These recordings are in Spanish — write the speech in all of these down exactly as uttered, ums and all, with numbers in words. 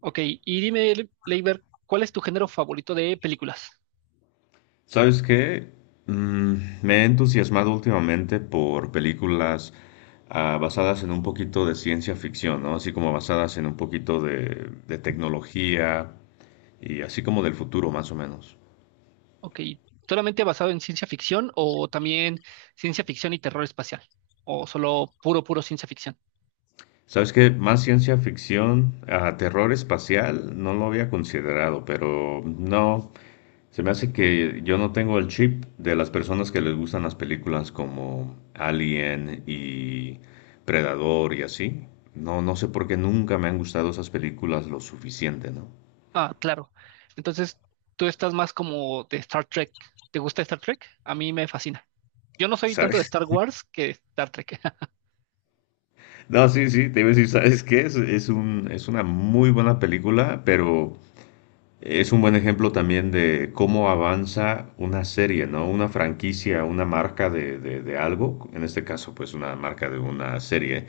Ok, y dime, Le- Leiber, ¿cuál es tu género favorito de películas? ¿Sabes qué? Mm, me he entusiasmado últimamente por películas ah, basadas en un poquito de ciencia ficción, ¿no? Así como basadas en un poquito de, de tecnología y así como del futuro, más o menos. Ok, ¿solamente basado en ciencia ficción o también ciencia ficción y terror espacial? ¿O solo puro, puro ciencia ficción? ¿Sabes qué? Más ciencia ficción, ah, terror espacial, no lo había considerado, pero no. Se me hace que yo no tengo el chip de las personas que les gustan las películas como Alien y Predador y así. No, no sé por qué nunca me han gustado esas películas lo suficiente, ¿no? Ah, claro. Entonces, tú estás más como de Star Trek. ¿Te gusta Star Trek? A mí me fascina. Yo no soy ¿Sabes? tanto de Star Wars que de Star Trek. No, sí, sí, te iba a decir, ¿sabes qué? Es, es un, es una muy buena película, pero es un buen ejemplo también de cómo avanza una serie, ¿no? Una franquicia, una marca de, de- de algo, en este caso, pues una marca de una serie,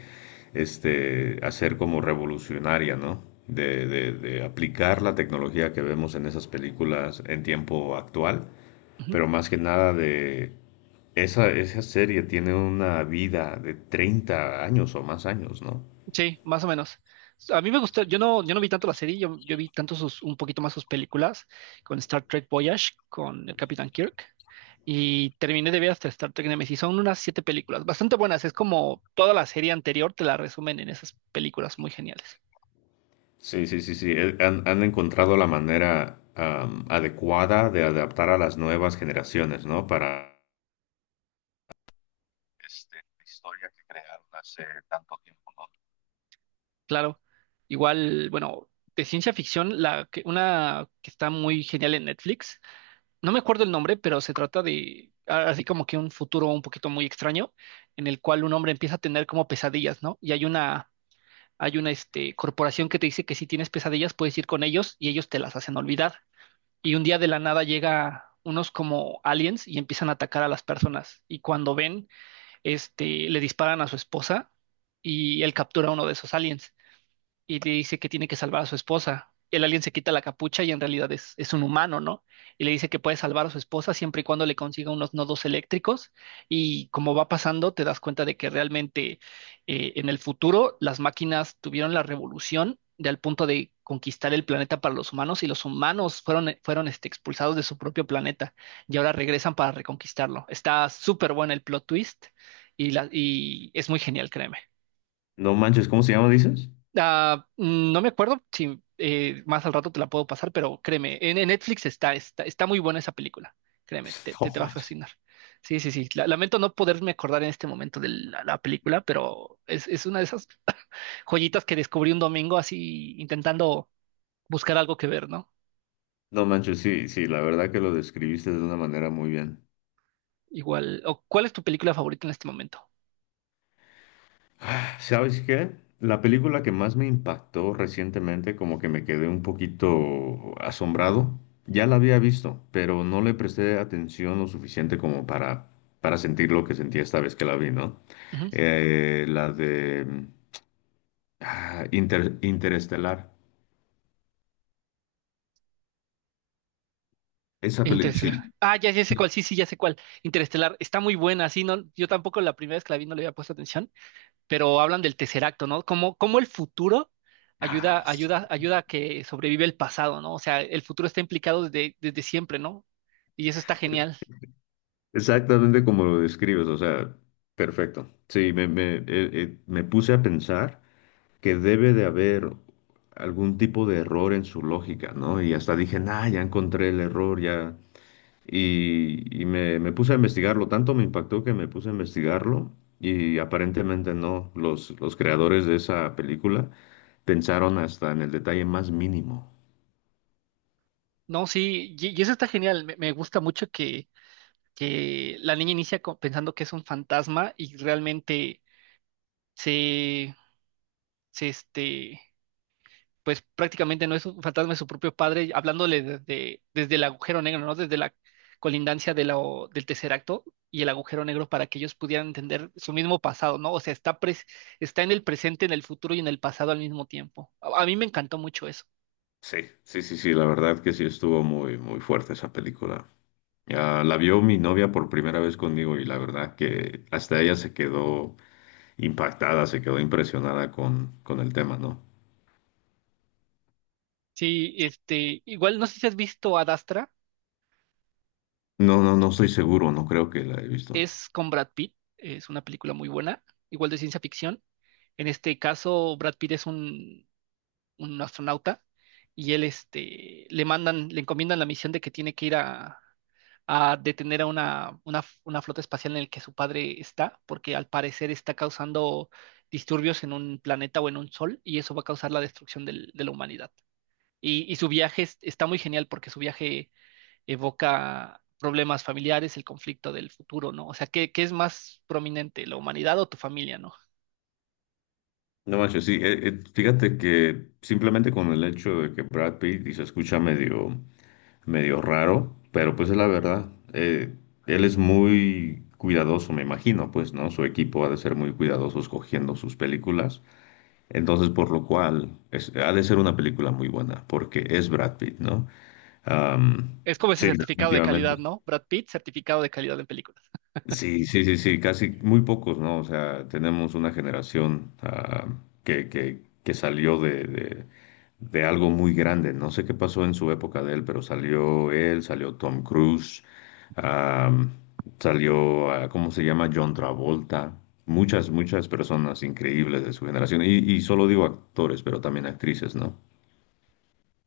este, hacer como revolucionaria, ¿no? De, de- de aplicar la tecnología que vemos en esas películas en tiempo actual, Ujú. pero más que nada de esa, esa serie tiene una vida de treinta años o más años, ¿no? Sí, más o menos. A mí me gustó, yo no, yo no vi tanto la serie, yo, yo vi tanto sus, un poquito más sus películas, con Star Trek Voyage, con el Capitán Kirk, y terminé de ver hasta Star Trek Nemesis. Son unas siete películas, bastante buenas, es como toda la serie anterior, te la resumen en esas películas muy geniales. Sí, sí, sí, sí. eh, Han, han encontrado la manera am, adecuada de adaptar a las nuevas generaciones, ¿no? Para este, la historia que crean. Claro, igual, bueno, de ciencia ficción, la, que- una que está muy genial en Netflix. No me acuerdo el nombre, pero se trata de a- así como que un futuro un poquito muy extraño, en el cual un hombre empieza a tener como pesadillas, ¿no? Y hay una, hay una este, corporación que te dice que si tienes pesadillas puedes ir con ellos y ellos te las hacen olvidar. Y un día de la nada llega unos como aliens y empiezan a atacar a las personas. Y cuando ven, este, le disparan a su esposa y él captura a uno de esos aliens y le dice que tiene que salvar a su esposa. El alien se quita la capucha y en realidad es, es un humano, ¿no? Y le dice que puede salvar a su esposa siempre y cuando le consiga unos nodos eléctricos. Y como va pasando, te das cuenta de que realmente eh, en el futuro las máquinas tuvieron la revolución de al punto de conquistar el planeta para los humanos y los humanos fueron, eh, fueron este, expulsados de su propio planeta y ahora regresan para reconquistarlo. Está súper bueno el plot twist y, la, y es muy genial, créeme. No manches, ¿cómo se llama, dices? Ah, mm, no me acuerdo si eh, más al rato te la puedo pasar, pero créeme, en, en Netflix está, está, está muy buena esa película. Créeme, te, No te, te va a manches. fascinar. Sí, sí, sí. La- lamento no poderme acordar en este momento de la, la película, pero es, es una de esas joyitas que descubrí un domingo así intentando buscar algo que ver, ¿no? No manches, sí, sí, la verdad que lo describiste de una manera muy bien. Igual. O, ¿cuál es tu película favorita en este momento? ¿Sabes qué? La película que más me impactó recientemente, como que me quedé un poquito asombrado, ya la había visto, pero no le presté atención lo suficiente como para, para sentir lo que sentí esta vez que la vi, ¿no? Ujú. Eh, la de mm, ah, Inter- Interestelar. Esa película, sí. Interestelar. Ah, ya, ya sé cuál, sí, sí, ya sé cuál. Interestelar, está muy buena, sí, no, yo tampoco la primera vez que la vi no le había puesto atención, pero hablan del tercer acto, ¿no? Cómo, cómo el futuro ayuda, Ah, ayuda, sí. ayuda a que sobrevive el pasado, ¿no? O sea, el futuro está implicado desde, desde siempre, ¿no? Y eso está genial. Exactamente como lo describes, o sea, perfecto. Sí, me, me, eh, eh, me puse a pensar que debe de haber algún tipo de error en su lógica, ¿no? Y hasta dije, nah, ya encontré el error, ya. Y, y me, me puse a investigarlo, tanto me impactó que me puse a investigarlo y aparentemente no, los, los creadores de esa película pensaron hasta en el detalle más mínimo. No, sí, y, y eso está genial. Me, me gusta mucho que, que la niña inicia co- pensando que es un fantasma y realmente se, se, este, pues prácticamente no es un fantasma, es su propio padre, hablándole desde, desde el agujero negro, ¿no? Desde la colindancia de la, o- del tercer acto y el agujero negro para que ellos pudieran entender su mismo pasado, ¿no? O sea, está, pres- está en el presente, en el futuro y en el pasado al mismo tiempo. A, a mí me encantó mucho eso. Sí, sí, sí, sí, la verdad que sí estuvo muy, muy fuerte esa película. Ah, la vio mi novia por primera vez conmigo y la verdad que hasta ella se quedó impactada, se quedó impresionada con, con el tema, ¿no? Sí, este, igual no sé si has visto Adastra, ¿no? No, no estoy seguro, no creo que la he visto. es con Brad Pitt, es una película muy buena, igual de ciencia ficción. En este caso, Brad Pitt es un un astronauta, y él este, le mandan, le encomiendan la misión de que tiene que ir a, a detener a una, una, una flota espacial en el que su padre está, porque al parecer está causando disturbios en un planeta o en un sol, y eso va a causar la destrucción del- de la humanidad. Y, y su viaje es- está muy genial porque su viaje evoca problemas familiares, el conflicto del futuro, ¿no? O sea, ¿qué, qué es más prominente, la humanidad o tu familia, ¿no? No manches, sí, eh, eh, fíjate que simplemente con el hecho de que Brad Pitt y se escucha medio, medio raro, pero pues es la verdad, eh, él es muy cuidadoso, me imagino, pues, ¿no? Su equipo ha de ser muy cuidadoso escogiendo sus películas, entonces por lo cual es- ha de ser una película muy buena, porque es Brad Pitt, ¿no? Am, Es como ese sí, certificado de definitivamente. calidad, ¿no? Brad Pitt, certificado de calidad en película. Sí, sí, sí, sí, casi muy pocos, ¿no? O sea, tenemos una generación ah, que, que, que salió de, de, de algo muy grande. No sé qué pasó en su época de él, pero salió él, salió Tom Cruise, ah, salió, ah, ¿cómo se llama? John Travolta. Muchas, muchas personas increíbles de su generación. Y, y solo digo actores, pero también actrices, ¿no?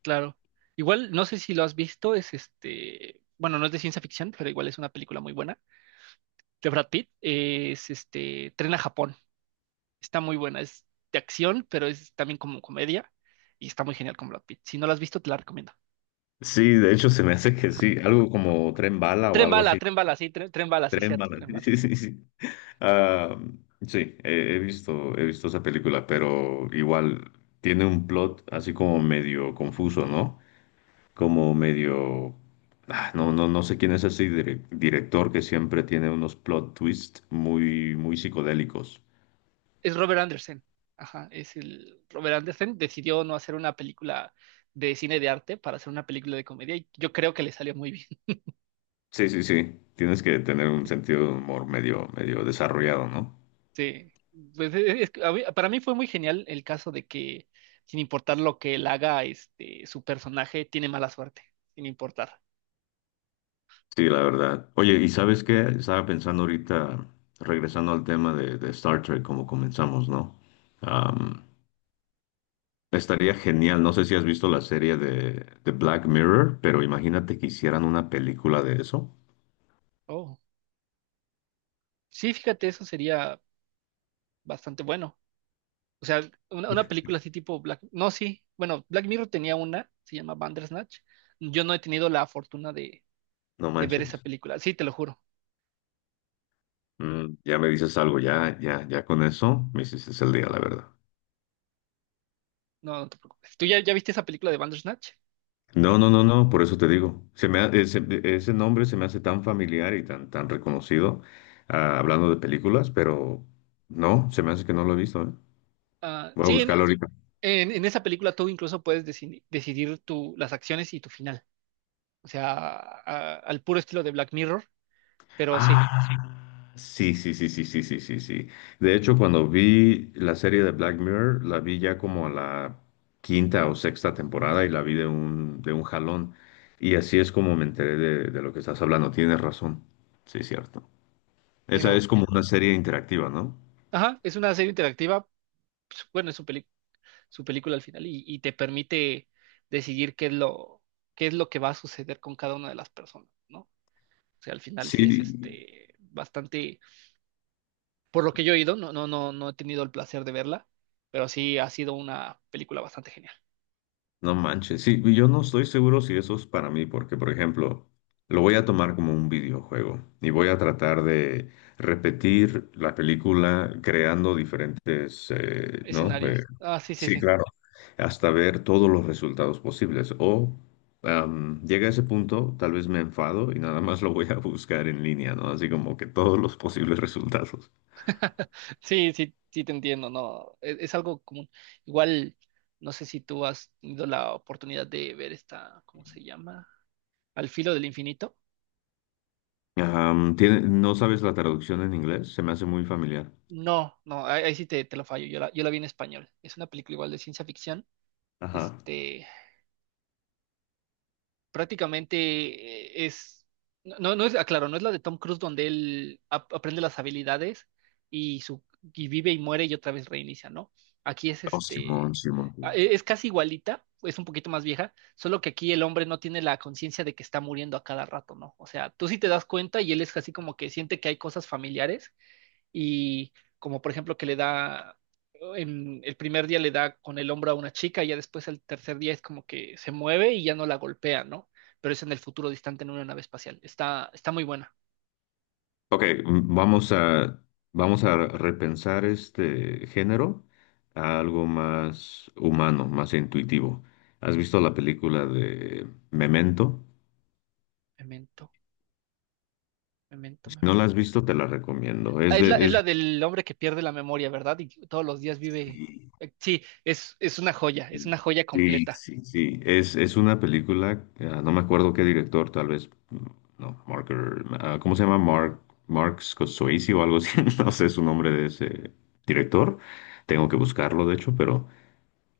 Claro. Igual, no sé si lo has visto, es este, bueno, no es de ciencia ficción, pero igual es una película muy buena. De Brad Pitt, eh, es este, Tren a Japón. Está muy buena, es de acción, pero es también como comedia y está muy genial con Brad Pitt. Si no la has visto, te la recomiendo. Sí, de hecho se me hace que sí, algo como Tren Bala o Tren algo bala, así. tren bala, sí, tren, tren bala, sí, Tres cierto, malas. tren bala. Sí, sí, sí. Ah, sí, he, he visto, he visto esa película, pero igual tiene un plot así como medio confuso, ¿no? Como medio. Ah, no, no, no sé quién es ese dire- director que siempre tiene unos plot twists muy, muy psicodélicos. Es Robert Anderson. Ajá, es el Robert Anderson. Decidió no hacer una película de cine de arte para hacer una película de comedia y yo creo que le salió muy bien. Sí, sí, sí. Tienes que tener un sentido de humor medio, medio desarrollado, ¿no? Sí, pues e- e, es que a mí- para mí fue muy genial el caso de que sin importar lo que él haga, este, su personaje tiene mala suerte, sin importar. Sí, la verdad. Oye, ¿y sabes qué? Estaba pensando ahorita, regresando al tema de, de Star Trek, como comenzamos, ¿no? Am, Estaría genial, no sé si has visto la serie de, de Black Mirror, pero imagínate que hicieran una película de eso. Oh, sí, fíjate, eso sería bastante bueno. O sea, una, una película así tipo Black, no, sí, bueno, Black Mirror tenía una, se llama Bandersnatch. Yo no he tenido la fortuna de, No de ver esa manches. película, sí, te lo juro, Mm, ya me dices algo, ya, ya, ya con eso me hiciste el día, la verdad. no, no te preocupes. ¿Tú ya, ya viste esa película de Bandersnatch? No, no, no, no, por eso te digo. Se me ha- ese, ese nombre se me hace tan familiar y tan, tan reconocido, ah, hablando de películas, pero no, se me hace que no lo he visto, ¿eh? Ah, Voy a sí, en, buscarlo ahorita. en, en esa película tú incluso puedes decidi- decidir tu, las acciones y tu final. O sea, a- al puro estilo de Black Mirror, pero Ah, sí, sí, sí, sí, sí, sí, sí, sí, sí. De hecho, cuando vi la serie de Black Mirror, la vi ya como a la quinta o sexta temporada y la vi de un, de un jalón. Y así es como me enteré de, de lo que estás hablando. Tienes razón. Sí, cierto. Esa sino, es como una serie interactiva, ¿no? ajá, es una serie interactiva, pues, bueno, es su peli- su película al final y, y te permite decidir qué es lo, qué es lo que va a suceder con cada una de las personas, ¿no? O sea, al final sí es Sí, este bastante, por lo que yo he oído, no, no, no, no he tenido el placer de verla, pero sí ha sido una película bastante genial. no manches, sí, y yo no estoy seguro si eso es para mí, porque por ejemplo, lo voy a tomar como un videojuego y voy a tratar de repetir la película creando diferentes, eh, ¿no? Eh, Escenarios. Ah, sí, sí, Sí, sí. claro, hasta ver todos los resultados posibles. O am, llega a ese punto, tal vez me enfado y nada más lo voy a buscar en línea, ¿no? Así como que todos los posibles resultados. Sí, sí, sí te entiendo, no, es, es algo común. Igual, no sé si tú has tenido la oportunidad de ver esta, ¿cómo se llama? Al filo del infinito. Am, tiene- ¿no sabes la traducción en inglés? Se me hace muy familiar. No, no, ahí, ahí sí te, te lo fallo, yo la, yo la vi en español. Es una película igual de ciencia ficción, Ajá. este, prácticamente eh, es, no, no es, aclaro, no es la de Tom Cruise donde él ap- aprende las habilidades y, su, y vive y muere y otra vez reinicia, ¿no? Aquí es Oh, este, Simón, Simón. a- e- es casi igualita, es un poquito más vieja, solo que aquí el hombre no tiene la conciencia de que está muriendo a cada rato, ¿no? O sea, tú sí te das cuenta y él es así como que siente que hay cosas familiares y como por ejemplo que le da, en el primer día le da con el hombro a una chica y ya después el tercer día es como que se mueve y ya no la golpea, ¿no? Pero es en el futuro distante en una nave espacial. Está, está muy buena. Ok, mm, vamos a, vamos a repensar este género a algo más humano, más intuitivo. ¿Has visto la película de Memento? Memento, memento, Si no la has memento. visto, te la recomiendo. Ah, Es es de, la, es es, la del hombre que pierde la memoria, ¿verdad? Y todos los días vive. Sí, Eh, sí, es, es una joya, es una joya sí, completa. sí, sí. Es, es una película, ah, no me acuerdo qué director, tal vez, mm, no, Marker, ah, ¿cómo se llama? Mark, Mark Scorsese o algo así, no sé su nombre de ese director. Tengo que buscarlo, de hecho, pero.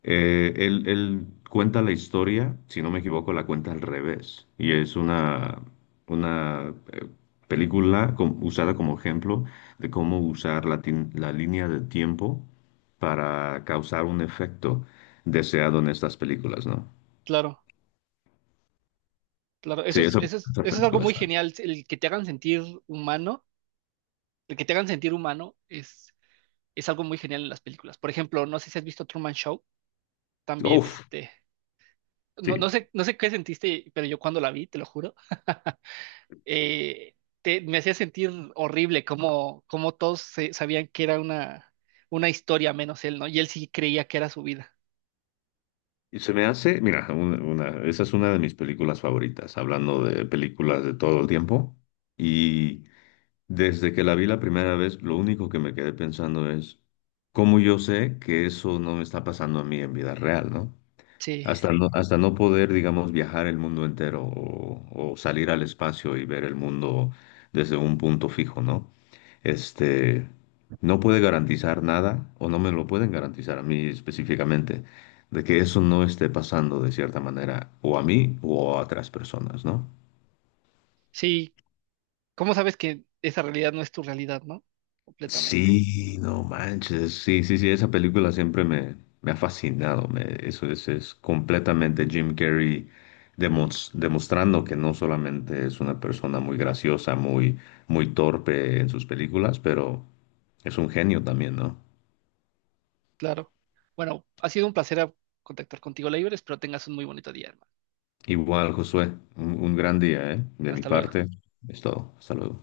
Eh, él, él cuenta la historia, si no me equivoco, la cuenta al revés. Y es una, una eh, película com- usada como ejemplo de cómo usar la, tin- la línea de tiempo para causar un efecto deseado en estas películas, ¿no? Claro, claro. Eso Sí, es, esa, eso es, esa eso es algo película muy está. genial. El que te hagan sentir humano, el que te hagan sentir humano es, es algo muy genial en las películas. Por ejemplo, no sé si has visto Truman Show, también Uf, este, no, no sí. sé, no sé qué sentiste, pero yo cuando la vi, te lo juro, eh, te- me hacía sentir horrible como, como todos se- sabían que era una, una historia menos él, ¿no? Y él sí creía que era su vida. Y se me hace, mira, un- una, esa es una de mis películas favoritas, hablando de películas de todo el tiempo. Y. Desde que la vi la primera vez, lo único que me quedé pensando es cómo yo sé que eso no me está pasando a mí en vida real, ¿no? Sí, Hasta no, hasta no poder, digamos, viajar el mundo entero o, o salir al espacio y ver el mundo desde un punto fijo, ¿no? Este, no puede garantizar nada o no me lo pueden garantizar a mí específicamente de que eso no esté pasando de cierta manera o a mí o a otras personas, ¿no? sí. ¿Cómo sabes que esa realidad no es tu realidad, no? Completamente. Sí, no manches. Sí, sí, sí, esa película siempre me, me ha fascinado. Me, eso es, es completamente Jim Carrey demos- demostrando que no solamente es una persona muy graciosa, muy, muy torpe en sus películas, pero es un genio también, ¿no? Claro. Bueno, ha sido un placer contactar contigo, Leiber. Espero tengas un muy bonito día, hermano. Igual, Josué, un, un gran día, ¿eh? De mi Hasta luego. parte, es todo. Hasta luego.